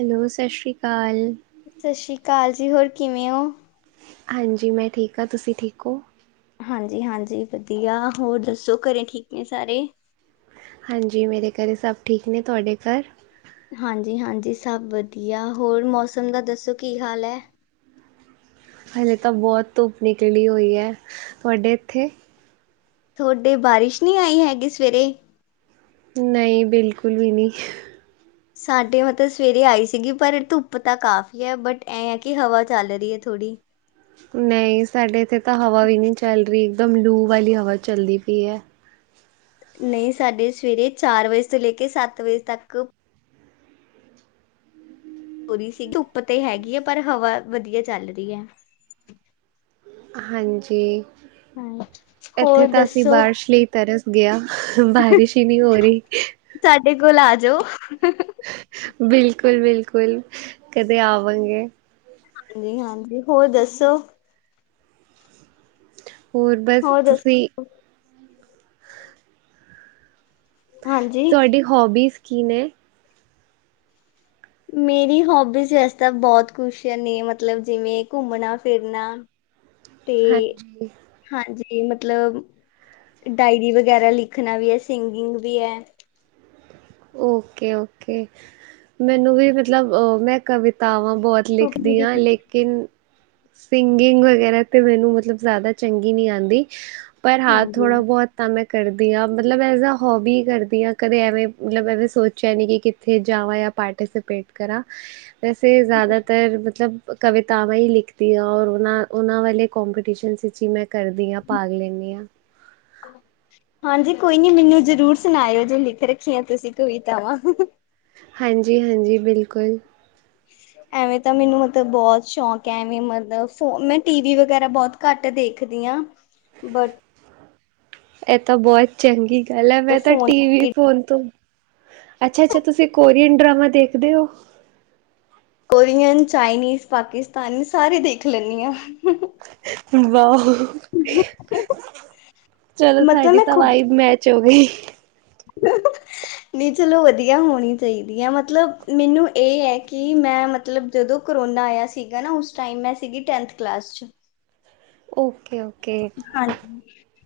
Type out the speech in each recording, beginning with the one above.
Hello, ਸਸ਼੍ਰੀ ਕਾਲ। ਸਸ਼੍ਰੀ ਕਾਲ ਜੀ, ਹੋਰ ਕਿਵੇਂ ਓ? ਹਾਂਜੀ, ਮੈਂ ਠੀਕ ਆਂ, ਤੁਸੀਂ ਠੀਕ ਓ? ਹਾਂਜੀ-ਹਾਂਜੀ ਵਧੀਆ ਹੋਰ ਦੱਸੋ, ਘਰੇ ਠੀਕ ਨੇ ਸਾਰੇ? ਹਾਂਜੀ ਮੇਰੇ ਘਰੇ ਸਭ ਠੀਕ ਨੇ, ਤੁਆਡੇ ਘਰ? ਹਾਂਜੀ-ਹਾਂਜੀ ਸਭ ਵਧੀਆ, ਹੋਰ ਮੌਸਮ ਦਾ ਦੱਸੋ ਕੀ ਹਾਲ ਐ? ਹਲੇੇ ਤਾਂ ਬੋਤ ਧੁੱਪ ਨਿਕਲੀ ਹੋਈ ਐ, ਤਆਡੇ ਏਥੇ? ਥੋਡੇ ਬਾਰਿਸ਼ ਨੀਂ ਆਈ ਹੈਗੀ ਸਵੇਰੇ? ਨਈਂ, ਬਿਲਕੁਲ ਵੀ ਨੀਂ। ਸਾਡੇ ਮਤਲਬ ਸਵੇਰੇ ਆਈ ਸੀਗੀ, ਪਰ ਧੁੱਪ ਤਾਂ ਕਾਫ਼ੀ ਐ, ਬਟ ਐਂਐ ਕਿ ਹਵਾ ਚੱਲ ਰੀ ਐ ਥੋੜੀ। ਨਈਂ ਸਾਡੇ ਏਥੇ ਤਾਂ ਹਵਾ ਵੀ ਨੀਂ ਚੱਲ ਰੀ, ਇੱਕਦਮ ਲੂ ਵਾਲੀ ਹਵਾ ਚੱਲਦੀ ਪਈ ਐ। ਨਈਂ ਸਾਡੇ ਸਵੇਰੇ ਚਾਰ ਵਜੇ ਤੋਂ ਲੇ ਕੇ ਸੱਤ ਵਜੇ ਤੱਕ ਹੋਰੀ ਸੀ ਧੁੱਪ ਤੇ ਹੈਗੀ ਏ, ਪਰ ਹਵਾ ਵਧੀਆ ਚੱਲ ਰਹੀ ਐ। ਹਾਂਜੀ, ਏਥੇ ਹੋਰ ਤਾਂ ਅਸੀਂ ਦੱਸੋ? ਬਾਰਿਸ਼ ਲਈ ਤਰਸ ਗੇਂਆ, ਬਾਰਿਸ਼ ਈ ਨੀਂ ਹੋਰੀ। ਸਾਡੇ ਕੋਲ ਆ ਜਾਓ, ਬਿਲਕੁਲ-ਬਿਲਕੁਲ ਕਦੇ ਆਵਾਂਗੇ। ਹਾਂਜੀ-ਹਾਂਜੀ, ਹੋਰ ਦੱਸੋ? ਹੋਰ ਬਸ, ਤੁਸੀ ਹਾਂਜੀ ਤੁਆਡੀ ਹੋਬੀਜ਼ ਕੀ ਨੇ? ਮੇਰੀ ਹੋਬੀਜ਼ ਵੈਸੇ ਤਾਂ ਬੋਤ ਕੁਛ ਨੇ, ਮਤਲਬ ਜਿਵੇਂ ਘੁੰਮਣਾ-ਫਿਰਨਾ? [inaudible] ਤੇ ਹਾਂਜੀ ਹਾਂਜੀ, ਮਤਲਬ ਡਾਇਰੀ ਵਗੈਰਾ ਲਿਖਣਾ ਵੀ ਐ, ਸਿੰਗਿੰਗ ਵੀ ਐ। ਓਕੇ-ਓਕੇ, ਮੈਨੂੰ ਵੀ ਮਤਲਬ ਅ ਮੈਂ ਕਵਿਤਾਵਾਂ ਬੋਤ ਲਿਖਦੀ ਆਂ, ਲੇਕਿਨ ਸਿੰਗਿੰਗ ਵਗੈਰਾ ਤੇ ਮੈਨੂੰ ਮਤਲਬ ਜਾਦਾ ਚੰਗੀ ਨੀਂ ਆਂਦੀ, ਪਰ ਹਾਂ ਹਾਂਜੀ ਥੋੜਾ ਬੋਤ ਤਾਂ ਮੈਂ ਕਰਦੀ ਆਂ, ਮਤਲਬ ਐਜ ਆ ਹੋਬੀ ਕਰਦੀ ਆਂ, ਕਦੇ ਐਵੇਂ ਮਤਲਬ ਐਂਵੇ ਸੋਚਿਆ ਨੀਂ ਕਿ ਕਿੱਥੇ ਜਾਵਾਂ ਯਾ ਪਾਰਟੀਸਪੇਟ ਕਰਾਂ। ਵੈਸੇ ਜ਼ਾਦਾਦਾਤਰ ਮਤਲਬ ਕਵਿਤਾਵਾਂ ਈ ਲਿਖਦੀਆਂ ਔਰ ਓਨਾਂ ਓਨਾਂ ਵਾਲੇ ਕੋਂਪੀਟੀਸ਼ਨਸ ਵਿੱਚ ਈ ਮੈਂ ਕਰਦੀ ਆਂ, ਭਾਗ ਲੈਂਨੀ ਆਂ। ਹਾਂਜੀ, ਕੋਈ ਨੀ ਮਿਨੂੰ ਜ਼ਰੂਰ ਸੁਣਾਇਓ ਜੋ ਲਿਖ ਰੱਖੀਆਂ ਤੁਸੀਂ ਕਵਿਤਾਵਾਂ। ਹਾਂਜੀ ਹਾਂਜੀ, ਬਿਲਕੁਲ। [inaudible] ਐਵੇਂ ਤਾਂ ਮੈਨੂੰ ਮਤਲਬ ਬੌਤ ਸ਼ੌਂਕ ਐ, ਐਵੇਂ ਮਤਲਬ ਫੋ ਮੈਂ ਟੀ ਵੀ ਵਗੈਰਾ ਬੌਤ ਘੱਟ ਦੇਖਦੀ ਆਂ। ਬਟ ਐਹ ਤਾਂ ਬੌਤ ਚੰਗੀ ਗੱਲ ਐ, ਮੈਂ ਤਾਂ ਫੋਨ ਟੀ ਵੀ ਫੋਨ ਤੋਂ ਅੱਛਾ-ਅੱਛਾ, ਤੁਸੀਂ ਕੋਰੀਅਨ ਡਰਾਮਾ ਦੇਖਦੇ ਔ? ਕੋਰੀਅਨ, ਚਾਈਨੀਜ਼, ਪਾਕਿਸਤਾਨੀ ਸਾਰੇ ਦੇਖ ਲੈਣੀ ਆਂ। ਵਾਹ। ਚਲੋ ਮਤਲਬ ਸਾਡੀ ਮੈਂ ਤਾਂ ਖੁਦ ਵਾਈਬ ਮੈਚ ਹੋ ਗਈ। [unintelligible] ਨਹੀਂ ਚਲੋ ਵਧੀਆ, ਹੋਣੀ ਚਾਈਦੀ ਐ। ਮਤਲਬ ਮੈਨੂੰ ਏਹ ਐ ਕਿ ਮੈਂ ਮਤਲ ਤਲਬ ਜਦੋਂ ਕਰੋਨਾ ਆਇਆ ਸੀਗਾ ਨਾ ਉਸ ਟਾਈਮ ਮੈਂ ਸੀਗੀ ਟੈਂਨਥ ਕਲਾਸ 'ਚ। Okay, okay. ਹਾਂਜ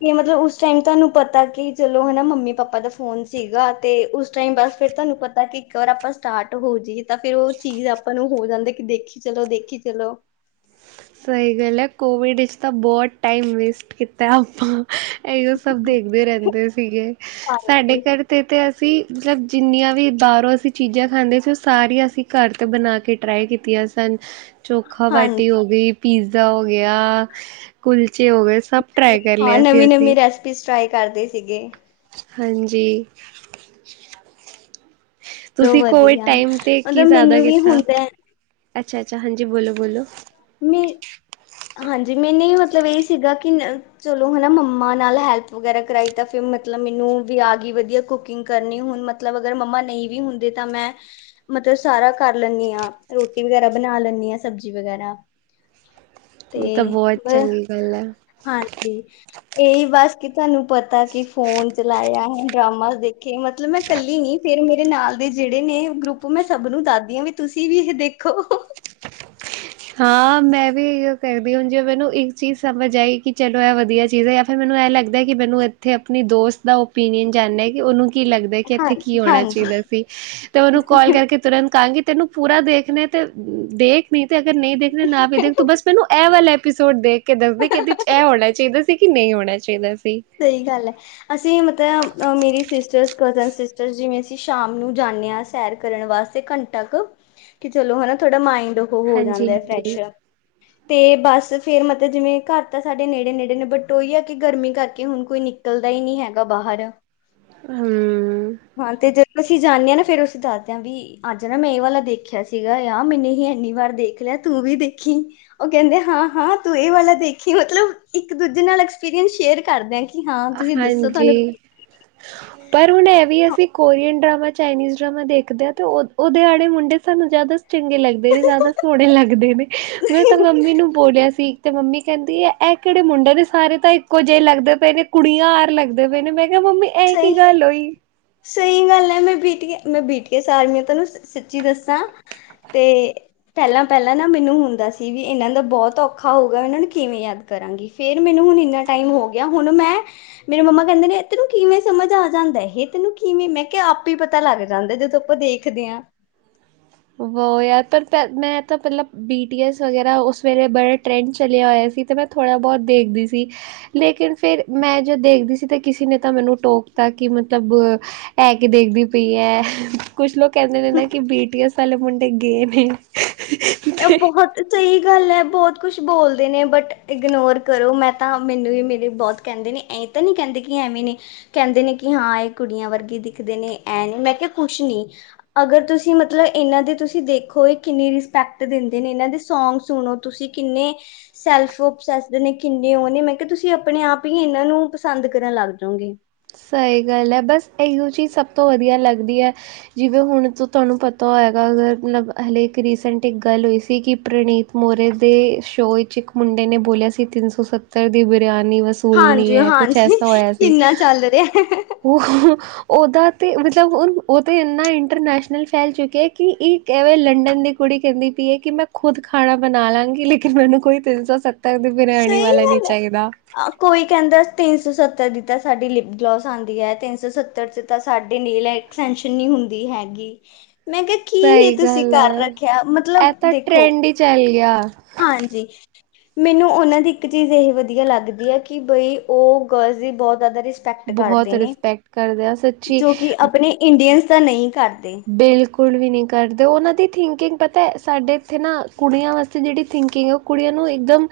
ਕਿ ਮਤਲਬ ਉਸ ਟਾਈਮ ਤਾਨੂੰ ਪਤਾ ਕਿ ਚਲੋ ਹਨਾ ਮੰਮੀ-ਪਾਪਾ ਦਾ ਫੋਨ ਸੀਗਾ। ਤੇ ਉਸ ਟਾਈਮ ਬਸ ਫੇਰ ਤਾਨੂੰ ਪਤਾ ਕਿ ਇੱਕ ਵਾਰ ਅਪਾਂ ਸਟਾਰਟ ਹੋ ਜਾਈਏ ਤਾਂ ਫੇਰ ਓਹ ਚੀਜ਼ ਆਪਾਂ ਨੂੰ ਹੋ ਜਾਂਦੀ ਕਿ ਦੇਖਿ ਕਿ ਚਲੋ, ਦੇਖੀ ਚਲੋ। ਸਹੀ ਗੱਲ ਐ, ਕੋਵਿਡ ਇਚ ਤਾਂ ਬੌਤ ਟਾਈਮ ਵੇਸਟ ਕੀਤੈ ਆਪਾਂ। ਐਈਓ ਸਭ ਦੇਖਦੇ ਰੈੰਦੇ ਸੀਗੇ। ਸਾਡੇ ਹਾਂਜੀ। ਘਰ ਤੇ ਤੇ ਅਸੀਂ ਮਤਲਬ ਜਿੰਨੀਆਂ ਵੀ ਬਾਰੋਂ ਅਸੀਂ ਚੀਜ਼ਾਂ ਖਾਂਦੇ ਸੀ, ਓਹ ਸਾਰੀਆਂ ਅਸੀਂ ਘਰ ਤੇ ਬਣਾ ਕੇ ਟਰਾਈ ਕੀਤੀਆਂ ਸਨ। ਚੋਖਾ ਬਾਟੀ ਹਾਂਜੀ ਹੋ ਗਈ, ਪੀਜ਼ਾ ਹੋ ਗਿਆ, ਕੁਲਚੇ ਹੋ ਗਏ। ਸਭ ਟਰਾਈ ਕਰ ਲਿਆ ਸੀ ਅਸੀਂ। ਪੀਸ ਟਰਾਈ ਕਰਦੇ ਸੀਗੇ। ਹਾਂਜੀ। ਚਲੋ ਤੁਸੀਂ ਕੋਵਿਡ ਵਧੀਆ ਟਾਈਮ ਤੇ ਕੀ ਮਤਲਬ ਜੈਦਾ ਮੈਨੂੰ ਵੀ ਕੀਤਾ? ਹੁੰਦਾ ਹੈ, ਅੱਛਾ-ਅੱਛਾ, ਹਾਂਜੀ ਬੋਲੋ ਬੋਲੋ। ਮੀ ਹਾਂਜੀ, ਮੈਨੇ ਈ ਮਤਲਬ ਏਹ ਸੀਗਾ ਕਿ ਨ ਚਲੋ ਹਨਾ ਮੰਮਾ ਨਾਲ ਹੈਲਪ ਵਗੈਰਾ ਕਰਾਈ ਤਾਂ ਫਿਰ ਮਤਲਬ ਮੈਨੂੰ ਵੀ ਆ ਗੀ ਵਧੀਆ ਕੁਕਿੰਗ ਕਰਨੀ। ਹੁਣ ਮ ਮਤਲਬ ਅਗਰ ਮੰਮਾ ਨਹੀਂ ਵੀ ਹੁੰਦੇ ਤਾਂ ਮੈਂ ਮਤਲਬ ਸਾਰਾ ਕਰ ਲੈਂਣੀ ਆਂ, ਰੋਟੀ ਵਗੈਰਾ ਬਣਾ ਲੈਣੀ ਆਂ, ਸਬਜ਼ੀ ਵਗੈਰਾ। ਇਹ ਤਾਂ ਤੇ ਬਹੁਤ ਬ ਚੰਗੀ ਗੱਲ ਹੈ। ਹਾਂਜੀ, ਏਹੀ ਬਸ ਕੀ ਤੁਆਨੂੰ ਪਤਾ ਕਿ ਫੋਨ ਚਲਾਇਆ, ਡਰਾਮਾ ਦੇਖ ਕਿ ਮਤਲਬ ਮੈਂ ਕੱਲੀ ਨੀ ਫੇਰ ਮੇਰੇ ਨਾਲ ਦੇ ਜੇੜੇ ਨੇ ਗਰੁੱਪ ਮੈਂ ਸਭ ਨੂੰ ਦਾਦੀ ਆਂ ਵੀ ਤੁਸੀਂ ਵੀ ਇਹ ਦੇਖੋ। ਹਾਂ, ਮੈਂ ਵੀ ਇਹੋ ਕਰਦੀ ਹੁਣ ਜੇ ਮੈਨੂੰ ਇੱਕ ਚੀਜ਼ ਸਮਝ ਆਈ ਕਿ ਚਲੋ ਐਹ ਵਧੀਆ ਚੀਜ਼ ਐ। ਫਿਰ ਮੈਨੂੰ ਐਹ ਲੱਗਦੈ ਕਿ ਮੈਨੂੰ ਏਥੇ ਅਪਣੀ ਦੋਸਤ ਦਾ ਓਪੀਨੀਅਨ ਜਾਣਣੈ ਕਿ ਓਹਨੂੰ ਕੀ ਲੱਗਦੈ ਕਿ ਹਾਂ ਐਥੇ ਕੀ ਹੋਣਾ ਹਾਂਜੀ ਚਾਈਦਾ ਸੀ, ਤੇ ਓਹਨੂੰ ਕੋਲ ਕਰਕੇ ਤੁਰੰਤ ਕਾਂਗੀ ਤੈਨੂੰ ਪੂਰਾ ਦੇਖਣੈ ਤੇ ਦੇਖ ਨੀ ਤੇ ਅਗਰ ਨਹੀਂ ਦੇਖਣਾ ਨਾ ਵੀ ਦੇਖ। ਤੂੰ ਬਸ ਮੈਨੂੰ ਐਹ ਵਾਲਾ ਐਪੀਸੋਡ ਦੇਖ ਕੇ ਦੱਸਦੇ ਕਿ ਐਦੇ ਚ ਐਹ ਹੋਣਾ ਚਾਈਦਾ ਸੀ ਕਿ ਨਹੀਂ ਹੋਣਾ ਚਾਈਦਾ ਸੀ। ਸਹੀ ਗੱਲ ਐ। ਅਸੀਂ ਮਤਲਬ ਅ ਮੇਰੀ ਸਿਸਟਰਸ, ਕਜ਼ਨ ਸਿਸਟਰ ਜਿਵੇਂ ਅਸੀਂ ਸ਼ਾਮ ਨੂੰ ਜਾਂਣੇ ਆਂ ਸੈਰ ਕਰਨ ਵਾਸ ਤੇ ਘੰਟ ਕ, ਕਿ ਚਲੋ ਹਨਾ ਥੋੜਾ ਮਾਇੰਡ ਓਹ ਹੋ ਜਾਂਦੈ ਹਾਂਜੀ-ਹਾਂਜੀ ਫਰੈਸ਼। ਤੇ ਬਸ ਫੇਰ ਮਤਲਬ ਜਿਵੇਂ ਘਰ ਤਾਂ ਸਾਡੇ ਨੇੜੇ-ਨੇੜੇ ਨੇ, ਬਟ ਓਈ ਆ ਕਿ ਗਰਮੀ ਕਰ ਕਿ ਹੁਣ ਕੋਈ ਨਿਕਲਦਾ ਈ ਨੀ ਹੈਗਾ ਬਾਹਰ। ਹੂੰ। ਹਾਂ ਤੇ ਜਦੋਂ ਅਸੀਂ ਜਾਨੇ ਆ ਨਾ, ਫੇਰ ਅਸੀਂ ਦੱਹਦੇ ਆ ਵੀ ਅੱਜ ਨਾ ਮੈਂ ਇਹ ਵਾਲਾ ਦੇਖਿਆ ਸੀਗਾ। ਯ ਮੈਨੂੰ ਵੀ ਇੰਨੀ ਵਾਰ ਦੇਖ ਲਿਆ ਤੂੰ ਵੀ ਦੇਖੀ। ਉਹ ਕਹਿੰਦੇ ਹਾਂ-ਹਾਂ ਤੂੰ ਇਹ ਵਾਲਾ ਦੇਖੀ। ਮਤਲਬ, ਇੱਕ-ਦੂਜੇ ਨਾਲ ਐਕਸਪੀਰੀਐਂਸ ਸ਼ੇਅਰ ਕਰਦੇ ਆ ਕਿ ਹਾਂ ਤੁਸੀਂ ਦੱਸੋ ਤੁਹਾਨੂੰ ਹਾਂਜੀ। ਪਰ ਹੁਣ ਇਹ ਵੀ ਅਸੀਂ ਕੋਰੀਅਨ ਡਰਾਮਾ, ਚਾਈਨੀਜ਼ ਡਰਾਮਾ, ਦੇਖਦੇ ਆ ਤੇ ਉਹ ਓਦੇ ਆਲੇ ਮੁੰਡੇ ਸਾਨੂੰ ਜ਼ਿਆਦਾ ਸ ਚੰਗੇ ਲੱਗਦੇ ਨੇ, ਜ਼ਿਆਦਾ ਸੋਹਣੇ ਲੱਗਦੇ ਨੇ। ਮੈਂ ਤਾਂ ਮੰਮੀ ਨੂੰ ਬੋਲਿਆ ਸੀ ਤੇ ਮੰਮੀ ਕਹਿੰਦੀ ਐ ਐਹ ਕਿਹੜੇ ਮੁੰਡੇ ਨੇ। ਸਾਰੇ ਤਾਂ ਇੱਕੋ ਜਿਹੇ ਲੱਗਦੇ ਪਏ ਨੇ। ਕੁੜੀਆਂ ਆਰ ਲੱਗਦੇ ਪਏ ਨੇ, ਮੈਂ ਕਿਹਾ ਮੰਮੀ ਇਹ ਕੀ ਗੱਲ ਹੋਈ ਸਹੀ-ਸਹੀ ਗੱਲ ਐ। ਮੈਂ ਬੀਠ ਕੇ, ਮੈਂ ਬੀਠ ਕੇ ਸਾਰ, ਮੈਂ ਤੁਹਾਨੂੰ ਸੱਚੀ ਦੱਸ ਹੈ, ਤੇ ਪਹਿਲਾਂ-ਪਹਿਲਾਂ ਨਾ ਮੈਨੂੰ ਹੁੰਦਾ ਸੀ, ਵੀ ਇਹਨਾਂ ਦਾ ਬਹੁਤ ਔਖਾ ਹੋਊਗਾ। ਇਹਨਾਂ ਨੂੰ ਕਿਵੇਂ ਯਾਦ ਕਰਾਂਗੀ। ਫੇਰ ਮੈਨੂੰ ਹੁਣ ਇੰਨਾ ਟਾਈਮ ਹੋ ਗਿਆ। ਹੁਣ ਮੈਂ, ਮੇਰੇ ਮੰਮਾ ਕਹਿੰਦੇ ਨੇ ਤੈਨੂੰ ਕਿਵੇਂ ਸਮਝ ਆ ਜਾਂਦਾ ਇਹ ਤੈਨੂੰ ਕਿਵੇਂ। ਮੈਂ ਕਿਹਾ ਆਪੇ ਈ ਪਤਾ ਲੱਗ ਜਾਂਦਾ, ਜਦੋਂ ਆਪਾਂ ਦੇਖਦੇ ਆ। ਵੋ ਯਾਰ, ਪਰ ਮੈਂ ਤਾਂ ਪਹਿਲਾਂ ਬੀ ਟੀ ਐਸ ਵਗੈਰਾ, ਉਸ ਵੇਲੇ ਬੜਾ ਟਰੈਂਡ ਚਲਿਆ ਹੋਇਆ ਸੀ, ਤੇ ਮੈਂ ਥੋੜ੍ਹਾ ਬਹੁਤ ਦੇਖਦੀ ਸੀ। ਲੇਕਿਨ, ਫਿਰ ਮੈਂ ਜੋ ਦੇਖਦੀ ਸੀ ਤਾਂ ਕਿਸੇ ਨੇ ਤਾਂ ਮੈਨੂੰ ਟੋਕਤਾ ਕਿ ਮਤਲਬ, ਐ ਕਿ ਦੇਖਦੀ ਪਈ ਐ। ਕੁੱਛ ਲੋਕ ਕਹਿੰਦੇ ਨੇ ਨਾ, ਕਿ ਬੀ ਟੀ ਐਸ ਆਲੇ ਮੁੰਡੇ ਗੇ ਨੇ। ਇਹ ਬਹੁਤ ਸਹੀ ਗੱਲ ਐ। ਬਹੁਤ ਕੁਛ ਬੋਲਦੇ ਨੇ, ਬਟ ਇਗਨੋਰ ਕਰੋ। ਮੈਂ ਤਾਂ ਮੈਨੂੰ ਵੀ ਮੇਰੀ ਬਹੁਤ ਕਹਿੰਦੇ ਨੇ। ਐਂ ਤਾਂ ਨ੍ਹੀਂ ਕਹਿੰਦੇ ਕਿ ਐਵੇਂ ਨੀ ਕਹਿੰਦੇ ਨੇ ਕਿ ਹਾਂ ਇਹ ਕੁੜੀਆਂ ਵਰਗੇ ਦਿਖਦੇ ਨੇ। ਐਂ ਨੇ, ਮੈਂ ਕਿਹਾ ਕੁਛ ਨੀ ਅਗਰ ਤੁਸੀਂ ਮਤਲਬ, ਇਹਨਾਂ ਦੀ ਤੁਸੀਂ ਦੇਖੋ, ਇਹ ਕਿੰਨੀ ਰਿ ਪੈਕਟ ਦਿੰਦੇ ਨੇ। ਇਹਨਾਂ ਦੇ ਸੌਗ ਸੁਣੋ ਤੁਸੀਂ, ਕਿੰਨੇ ਸੈਲ ਫੋਪ ਸੈਸ ਦੇ ਨੇ। ਕਿੰਨੇ ਉਹ ਨੇ, ਮੈਂ ਕਿਹਾ ਤੁਸੀਂ ਆਪਣੇ ਆਪ ਹੀ ਇਹਨਾਂ ਨੂੰ ਪਸੰਦ ਕਰਨ ਲੱਗਪੋਗੇ। ਸਹੀ ਗੱਲ ਐ। ਬਸ, ਇਹੀਓ ਚੀਜ਼ ਸਭ ਤੋਂ ਵਧੀਆ ਲੱਗਦੀ ਐ। ਜਿਵੇਂ ਹੁਣ ਤੁਹਾਨੂੰ ਪਤਾ ਹੋਇਗਾ, ਅਗਰ ਮਲਬ ਹਲੇੇ ਇੱਕ ਰੀਸੈਂਟ ਇੱਕ ਗੱਲ ਹੋਈ ਸੀ, ਕਿ ਪ੍ਰਨੀਤ ਮੋਰੇ ਦੇ ਸ਼ੋਅ ਵਿਚ, ਇਕ ਮੁੰਡੇ ਨੇ ਬੋਲਿਆ ਸੀ ਤਿੰਨ-ਸੌ-ਸੱਤਰ ਦੀ ਬਰਿਆਨੀ ਵਸ ਸਕੂਲ ਨੀ ਹਾਂਜੀ ਐ, ਕੁਛ ਹਾਂਜੀ ਐਸਾ ਹੋਇਆ ਸੀ। [inaudible] ਉਹ ਉਹਦਾ ਤੇ ਮਤਲਬ, ਉਹ-ਉਹ ਤੇ ਇੰਨਾ ਇੰਟਰਨੈਸ਼ਨਲ ਫੈਲ ਚੁੱਕਿਆ ਕਿ ਇਹ ਕਿਵੇਂ ਲੰਡਨ ਦੀ ਕੁੜੀ ਕਹਿੰਦੀ ਪੀਏ, ਕਿ ਮੈਂ ਖੁਦ ਖਾਣਾ ਬਣਾਲਾਂ ਗੀ। ਲੇਕਿਨ ਮੈਨੂੰ ਕੋਈ ਤਿੰਨ-ਸੌ -ਸੱ ਸਹੀ ਗੱਲ ਐ। ਕੋਈ ਕਹਿੰਦਾ ਤਿੰਨ-ਸੌ-ਸੱਤਰ ਦੀ ਤਾਂ ਸਾਡੀ ਲਿਪਗਲੋਸ ਆਉਂਦੀ ਐ। ਤਿੰਨ-ਸੌ-ਸੱਤਰ 'ਚ ਤਾਂ ਸਾਡੇ ਨੇਲ ਸਟੈਂਸ਼ਨ ਨ੍ਹੀਂ ਹੁੰਦੀ ਹੈਗੀ। ਮੈਂ ਕਿਹਾ ਕੀ ਇਹ ਸਹੀ ਤੁਸੀਂ ਗੱਲ ਕਰ ਹੈ ਰੱਖਿਆ। ਮਤਲਬ ਇਹ ਤਾਂ ਦੇਖੋ, ਟਰੈਂਡ ਹੀ ਚੱਲ ਗਿਆ। ਹਾਂਜੀ। ਮੈਨੂੰ ਉਹਨਾਂ ਦੀ ਇੱਕ ਚੀਜ਼ ਇਹ ਵਧੀਆ ਲੱਗਦੀ ਐ। ਕਿ ਬਈ, ਉਹ ਗਰਲਜ਼ ਦੀ ਬਹੁਤ ਜ਼ਿਆਦਾ ਰਿਸ ਪੈਕਟ ਬਹੁਤ ਕਰਦੇ ਨੇ। ਰਿਸਪੈਕਟ ਕਰਦੇ ਆ ਸੱਚੀ ਜੋ ਕਿ ਆਪਣੇ ਇੰਡੀਅਨਸ ਤਾਂ ਨਹੀਂ ਕਰਦੇ। ਬਿਲਕੁਲ ਵੀ ਨਹੀਂ ਕਰਦੇ। ਉਹਨਾਂ ਦੀ ਥਿੰਕਿੰਗ ਪਤਾ, ਸਾਡੇ ਇੱਥੇ ਨਾ ਕੁੜੀਆਂ ਵਾਸਤੇ ਜਿਹੜੀ ਥਿੰਕਿੰਗ, ਉਹ ਕੁੜੀਆਂ ਨੂੰ ਇੱਕਦਮ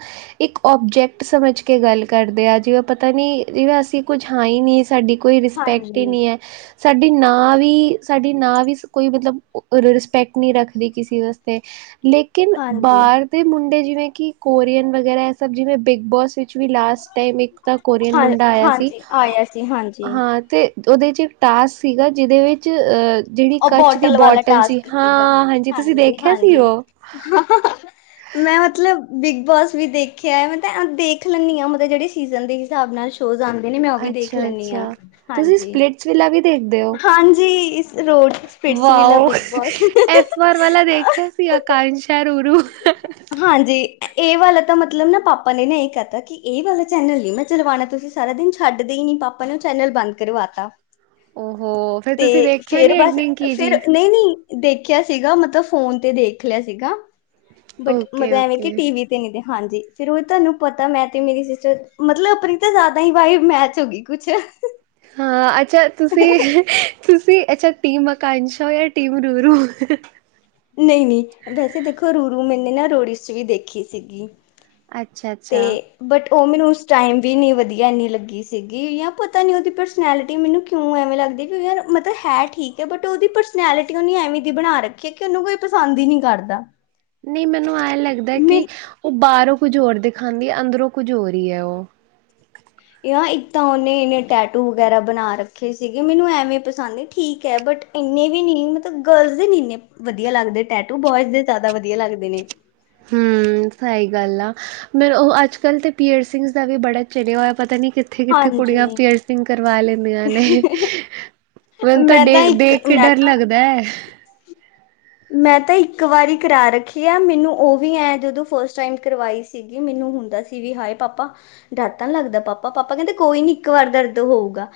ਇੱਕ ਓਬਜੈਕਟ ਸਮਝ ਕੇ ਗੱਲ ਕਰਦੇ ਆ। ਜਿਵੇਂ ਪਤਾ ਨੀ, ਜਿਵੇਂ ਅਸੀਂ ਕੁੱਝ ਹਾਂ ਈ ਨਹੀਂ ਸਾਡੀ ਕੋਈ ਰਿਸਪੈਕਟ ਈ ਹਾਂਜੀ ਨੀ ਐ। ਸਾਡੀ ਨਾ ਵੀ ਸਾਡੀ ਨਾ ਵੀ ਕੋਈ ਮਤਲਬ, ਉਹ ਰਿਸਪੈਕਟ ਨੀ ਰੱਖਦੀ ਕਿਸੇ ਵਸਤੇ। ਲੇਕਿਨ ਹਾਂਜੀ ਬਾਰ ਦੇ ਮੁੰਡੇ ਜਿਵੇਂ ਕਿ, ਕੋਰੀਅਨ ਵਗੈਰਾ, ਇਹ ਸਭ ਜਿਵੇਂ ਬਿਗ ਬੋਸ ਵਿੱਚ ਵੀ ਲਾਸਟ ਟਾਈਮ, ਇੱਕ ਤਾਂ ਕੋਰੀਅਨ ਹਾਂ ਮੁੰਡਾ ਆਇਆ ਸੀ। ਹਾਂਜੀ ਆਇਆ ਸੀ ਹਾਂਜੀ ਹਾਂ ਤੇ ਉਹਦੇ ਇਚ ਇੱਕ ਟਾਸਕ ਸੀਗਾ। ਜਿਹਦੇ ਵਿੱਚ ਅ ਜਿਹੜੀ ਉਹ ਕੱਚ ਦੀ ਵਾਲਾ ਬੋਟਲ ਸੀ, ਟਾਸਕ ਸੀਗਾ ਹਾਂ ਹਾਂਜੀ ਤੁਸੀਂ ਦੇਖਿਆਂ ਸੀ ਹਾਂਜੀ ਓ [inaudible] ਮੈਂ ਮਤਲਬ ਬਿਗ ਬੋਸ ਵੀ ਦੇਖਿਆ ਐ, ਮਤਲਬ ਦੇਖ ਲੇਨੀ ਆ ਮਤਲਬ ਜਿਹੜੇ ਸੀਜ਼ਨ ਦੇ ਹਿਸਾਬ ਨਾਲ਼। ਰੋਜ਼ ਆਂਦੇ ਨੇਂ ਮੈਂ ਉਹ ਵੀ ਦੇਖ ਲੈਨੀ ਆ, ਹਾਂਜੀ। ਚਿੱਲਾ ਵੀ ਦੇਖਦੇ ਔ। ਹਾਂਜੀ, ਇਸ ਰੋਡ Splitsvilla wow, big Boss ਇਸ ਵਾਰ ਵਾਲਾਂ ਦੇਖਿਆ ਸੀ ਅਕਾਨਛਾ ਰੋ -ਰੋ ਹਾਂਜੀ, ਇਹ ਵਾਲਾ ਤਾਂ ਮਤਲਬ ਨਾ ਪਾਪਾਂ ਨੇ ਵੇ ਇਹੀ ਕਹਿਤਾ ਕਿ ਇਹ ਵਾਲਾ ਚੈਨਲ ਨੀ ਮੈਂ ਚਲਵਾਣਾ ਤੁਸੀਂ ਸਾਰਾ ਦਿਨ ਛੱਡਦੇ ਹੀ ਨੀਂ, ਪਾਪਾਂ ਨੇਂ ਉਹ ਚੈਨਲ ਬੰਦ ਕਰਵਾਤਾ ਹੋ ਫੇਰ ਤੁਸੀਂ ਤੇ' ਦੇਖਿਆ ਫੇਰ ਨੀ ਬਸ ਐਂਡਿੰਗ ਕੀ ਫੇਰ ਜੀ ਨਹੀਂ-ਨਹੀਂ ਦੇਖਿਆਂ ਸੀਗਾ ਮਤਲਬ ਫ਼ੋਨ ਤੇ ਦੇਖ ਲ਼ਿਆ ਸੀਗਾ, ਬਟ ਮਤਲਬ ਓਕੇ ਐਵੇਂ ਕਿ ਓਕੇ ਟੀਵ ਤੇ, ਹਾਂਜੀ ਫੇਰ ਉਹੀਂ ਤੁਹਾਂਨੂੰ ਪਤਾਂ ਮੈਂ ਤੇ ਮੇਰੀ ਸਿਸਟਰ ਮਤਲਬ ਆਪਣੀਂ ਤਾਂ ਜ਼ਿਆਦਾ ਹੀ ਵਾਈਬ ਮੈਚ ਹੋਗੀ ਕੁੱਛ ਹਾਂ ਅੱਛਾ ਤੁਸੀਂ-ਤੁਸੀਂ ਅੱਛਾ ਟੀਮ ਅਕਾਸ਼ੋਂ ਜਾਂ ਟੀਮ ਰੂਰੂ ਨਹੀਂ-ਨਹੀਂ ਵੈਸੇ ਦੇਖੋ ਰੂੂਰੂ ਮੈਨੇ ਨਾ ਰੋੜੀ ਚ' ਵੀ ਦੇਖੀ ਸੀਗੀ ਅੱਛਾ ਤੇ ਅੱਛਾ ਬਟ ਉਹ ਮੈਨੂੰ ਉਸ ਟਾਇਮ ਵੀ ਨੀਂ ਵਧੀਆਂ ਇੰਨੀਂ ਲੱਗੀ ਸੀਗੀ, ਜਾਂ ਪਤਾਂ ਨੀ ਉਹਦੀ ਪਰਸਨੈਲਿਟੀ ਮੈਨੂੰ ਕਿਉਂ ਐਵੇਂ ਲੱਗਦੀ ਕਿ ਯਾਰ ਮਤਲਬ ਹੈ ਠੀਕ ਐ, ਬਟ ਉਹਦੀ ਪਰਸਨੈਲਿਟੀ ਉਹਨੇ ਐਵੇਂ ਦੀ ਬਣਾਂ ਰੱਖ ਕਿਉਂਕਿ ਉਹਨੂੰ ਕੋਈ ਪਸੰਦ ਹੀ ਨੀਂ ਕਰਦਾ [inaudible] ਨਹੀਂ ਮੈਨੂੰ ਐ ਲੱਗਦਾ ਮੇ ਕਿ ਉਹ ਬਾਹਰੋਂ ਕੁਝ ਹੋਰ ਦੇਖਾਂਦੀ ਐ, ਅੰਦਰੋਂ ਕੁਝ ਹੋਰ ਈ ਐ ਉਹ ਯਾ ਇੱਕ ਤਾਂ ਉਹਨੇ ਏਨੇ ਟੈਟੂ ਵਗ਼ੈਰਾ ਬਣਾਂ ਰੱਖੇ ਸੀਗੇ, ਮੈਨੂੰ ਐਵੇਂ ਪਸੰਦ ਨੀ ਠੀਕ ਹੈ ਬਟ ਏਨੇ ਵੀ ਨੀ ਮਤਲਬ ਗਰਲਜ਼ ਦੇ ਨੀ ਏਨੇ ਵਧੀਆਂ ਲੱਗਦੇ ਟੈਟੂ, ਬੋਇਜ਼ ਦੇ ਜ਼ਿਆਦਾ ਵਧੀਆਂ ਲੱਗਦੇ ਨੇ ਹੂੰ ਸਹੀ ਗੱਲ਼ ਆ ਮ ਉਹ ਅੱਜ ਕੱਲ੍ਹ ਤੇ ਪੀਅਰ ਸਿੰਘਜ਼ ਦਾ ਵੀ ਬੜਾਂ ਚਲਿਆਂ ਹੋਇਆਂ ਪਤਾਂ ਨੀ ਕਿੱਥੇ-ਕਿੱਥੇ ਕੁੜੀਆਂ ਹਾਂਜੀ ਪੀਅਰਸਿੰਗ ਕਰਵਾ ਲੈਂਦੀਆਂ ਨੇ ਮਨੂੰ ਤਾਂ ਮੈਂ ਇੱਕ ਡੇਖ-ਦੇਖ ਕੇ ਮੈਂ ਡਰ ਤਾਂ ਲੱਗਦਾ ਐ। ਮੈਂ ਤਾਂ ਇੱਕ ਵਾਰੀ ਕਰਾਂ ਰੱਖੀ ਆ, ਮੈਂਨੂੰ ਉਹ ਵੀ ਐ ਜਦੋਂ ਫਸਟ ਟਾਇਮ ਕਰਵਾਈ ਸੀ ਕਿਉਂਗਿ ਮੈਂਨੂੰ ਹੁੰਦਾਂ ਸੀ ਵੀ ਹਾਏ ਪਾਪਾ ਡਰ ਤਾਂ ਨੀਂ ਲੱਗਦਾ ਪਾਪਾ-ਪਾਪਾ ਕਹਿੰਦੇ ਕੋਈ ਨੀ ਇੱਕ ਵਾਰ ਦਰਦ ਹੋਊਗਾ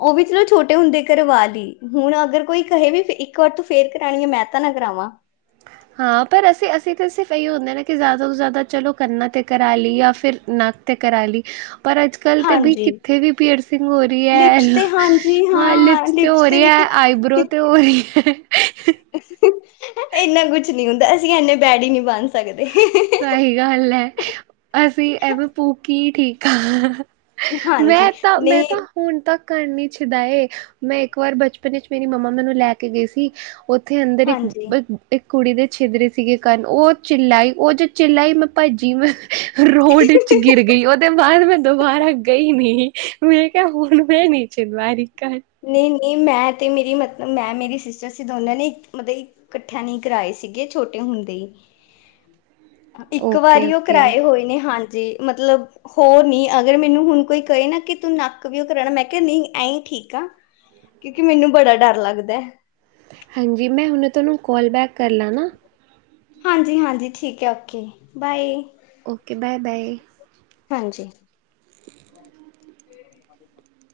ਉਹ ਵੀ ਚਲੋਂ ਛੋਟੇ ਹੁੰਦੇ ਕਰਵਾ ਲਈ ਹੁਣ ਅਗਰ ਕੋਈ ਕਹੇ ਵੀ ਇੱਕ ਵਾਰ ਤੋਂ ਫਿਰ ਕਰਾਣੀ ਐ ਮੈ ਤਾ ਨਾ ਕਰਾਵਾ ਹਾਂ ਪਰ ਅਸੀਂ-ਅਸੀਂ ਤਾਂ ਸਿਰਫ ਇਹੀਓ ਹੁੰਦਾਂ ਨਾ ਕਿ ਜ਼ਿਆਦਾ ਤੋਂ ਜ਼ਿਆਦਾ ਚਲੋ ਕੰਨਾਂ ' ਕਰਾ ਲਈ ਜਾਂ ਫਿਰ ਨਾ ਤੇ' ਕਰਾ ਲਈ ਪਰ ਅੱਜ ਕੱਲ ਤੇ ਬਈ ਹਾਂਜੀ ਕਿੱਥੇ ਵੀ ਪੀਅਰ ਸਿੰਘ ਹੋ ਰਹੀ ਐ। ਲਿਪਸ ਤੇ ਹਾਂਜੀ ਹਾਂ ਲਿਪਸ ਤੇ ਹੋ ਰਹੀ ਐ। ਵੀ ਆਈਬ੍ਰੋ ਤੇ ਹੋ ਰਹੀ ਐ। ਏਨਾਂ ਕੁੱਛ ਨੀਂ ਹੁੰਦਾਂ, ਅਸੀਂ ਐਨੇ ਬੈਡੀਗ ਨੀਂ ਬਣ ਸਕਦੇ ਸਹੀ ਗੱਲ ਐ, ਅਸੀਂ ਐਵੇਂ ਭੂ ਕੀ ਠੀਕ ਆ ਹਾਂਜੀ ਮੈਂ ਤਾਂ, ਮੈਂ ਨਹੀਂ ਤਾਂ ਹੁਣ ਤਾਂ ਕਰਨੀ ਛਦਾਏ, ਮੈਂ ਇੱਕ ਵਾਰ ਬਚਪਨ ਵਿੱਚ ਮੇਰੀ ਮੰਮਾ ਮੈਂਨੂੰ ਲੈ ਕੇ ਗਏ ਸੀ ਉੱਥੇ ਅੰਦਰ ਹਾਂਜੀ ਇੱਕ-ਇੱਕ ਕੁੜੀ ਦੇ ਛਿਦਰੇ ਸੀਗੇ ਕੰਨ ਉਹ ਚਿੱਲਾਈ ਉਹ ਜਦੋਂ ਚਿਲਾਈ, ਮੈਂ ਭਾਜੀ ਮੈਂ ਰੋਡ ਚ ਗਿਰ ਗਈਂ, ਉਹਦੇ ਬਾਅਦ ਮੈਂ ਦੁਬਾਰਾ ਗਈਂ ਨੀਂ ਮੈਂ ਕਿਹਾ ਹੁਣ ਮੈਂ ਚਿਰ ਵਾਰੀ ਕੰਨ ਨਹੀਂ-ਨਹੀਂ ਮੈਂ ਤੇ ਮੇਰੀ ਮਤਲ ਮੈਂ ਮੇਰੀ ਸਿਸਟਰ ਸੀ ਦੋਨਾਂ ਨੇ ਮਤਲਬ ਇਕੱਠਿਆਂ ਨੇ ਈ ਕਰਾਏ ਸੀਗੇ ਛੋਟੇ ਹੁੰਦੇ ਈ। [inaudible] ਇੱਕ ਓਕੇ ਵਾਰੀ ਓ ਓਕੇ ਕਰਾਏ ਹੋਏ ਨੇ ਹਾਂਜੀ ਮਤਲਬ ਹੋਰ ਨੀ ਅਗਰ ਮੈਨੂੰ ਹੁਣ ਕੋਈ ਕਹੇ ਨਾ ਕਿ ਤੂੰ ਨੱਕ ਵੀ ਓ ਕਰਾਲਾ ਮੈਂ ਕਿਹਾ ਨ‌ਈ ਐਈ ਠੀਕ ਆ। ਕਿਉਂਕਿ ਮੈਨੂੰ ਬੜਾ ਡਰ ਲੱਗਦਾ। ਹਾਂਜੀ ਮੈਂ ਹੁਣੇ ਥੋਨੂੰ ਕੋਲ ਬੈਕ ਕਰ ਲਾ ਨਾ‌। ਹਾਂਜੀ-ਹਾਂਜੀ ਠੀਕ ਐ ਓਕੇ, ਬਾਏ। Okay bye bye. ਹਾਂਜੀ। [inaudible]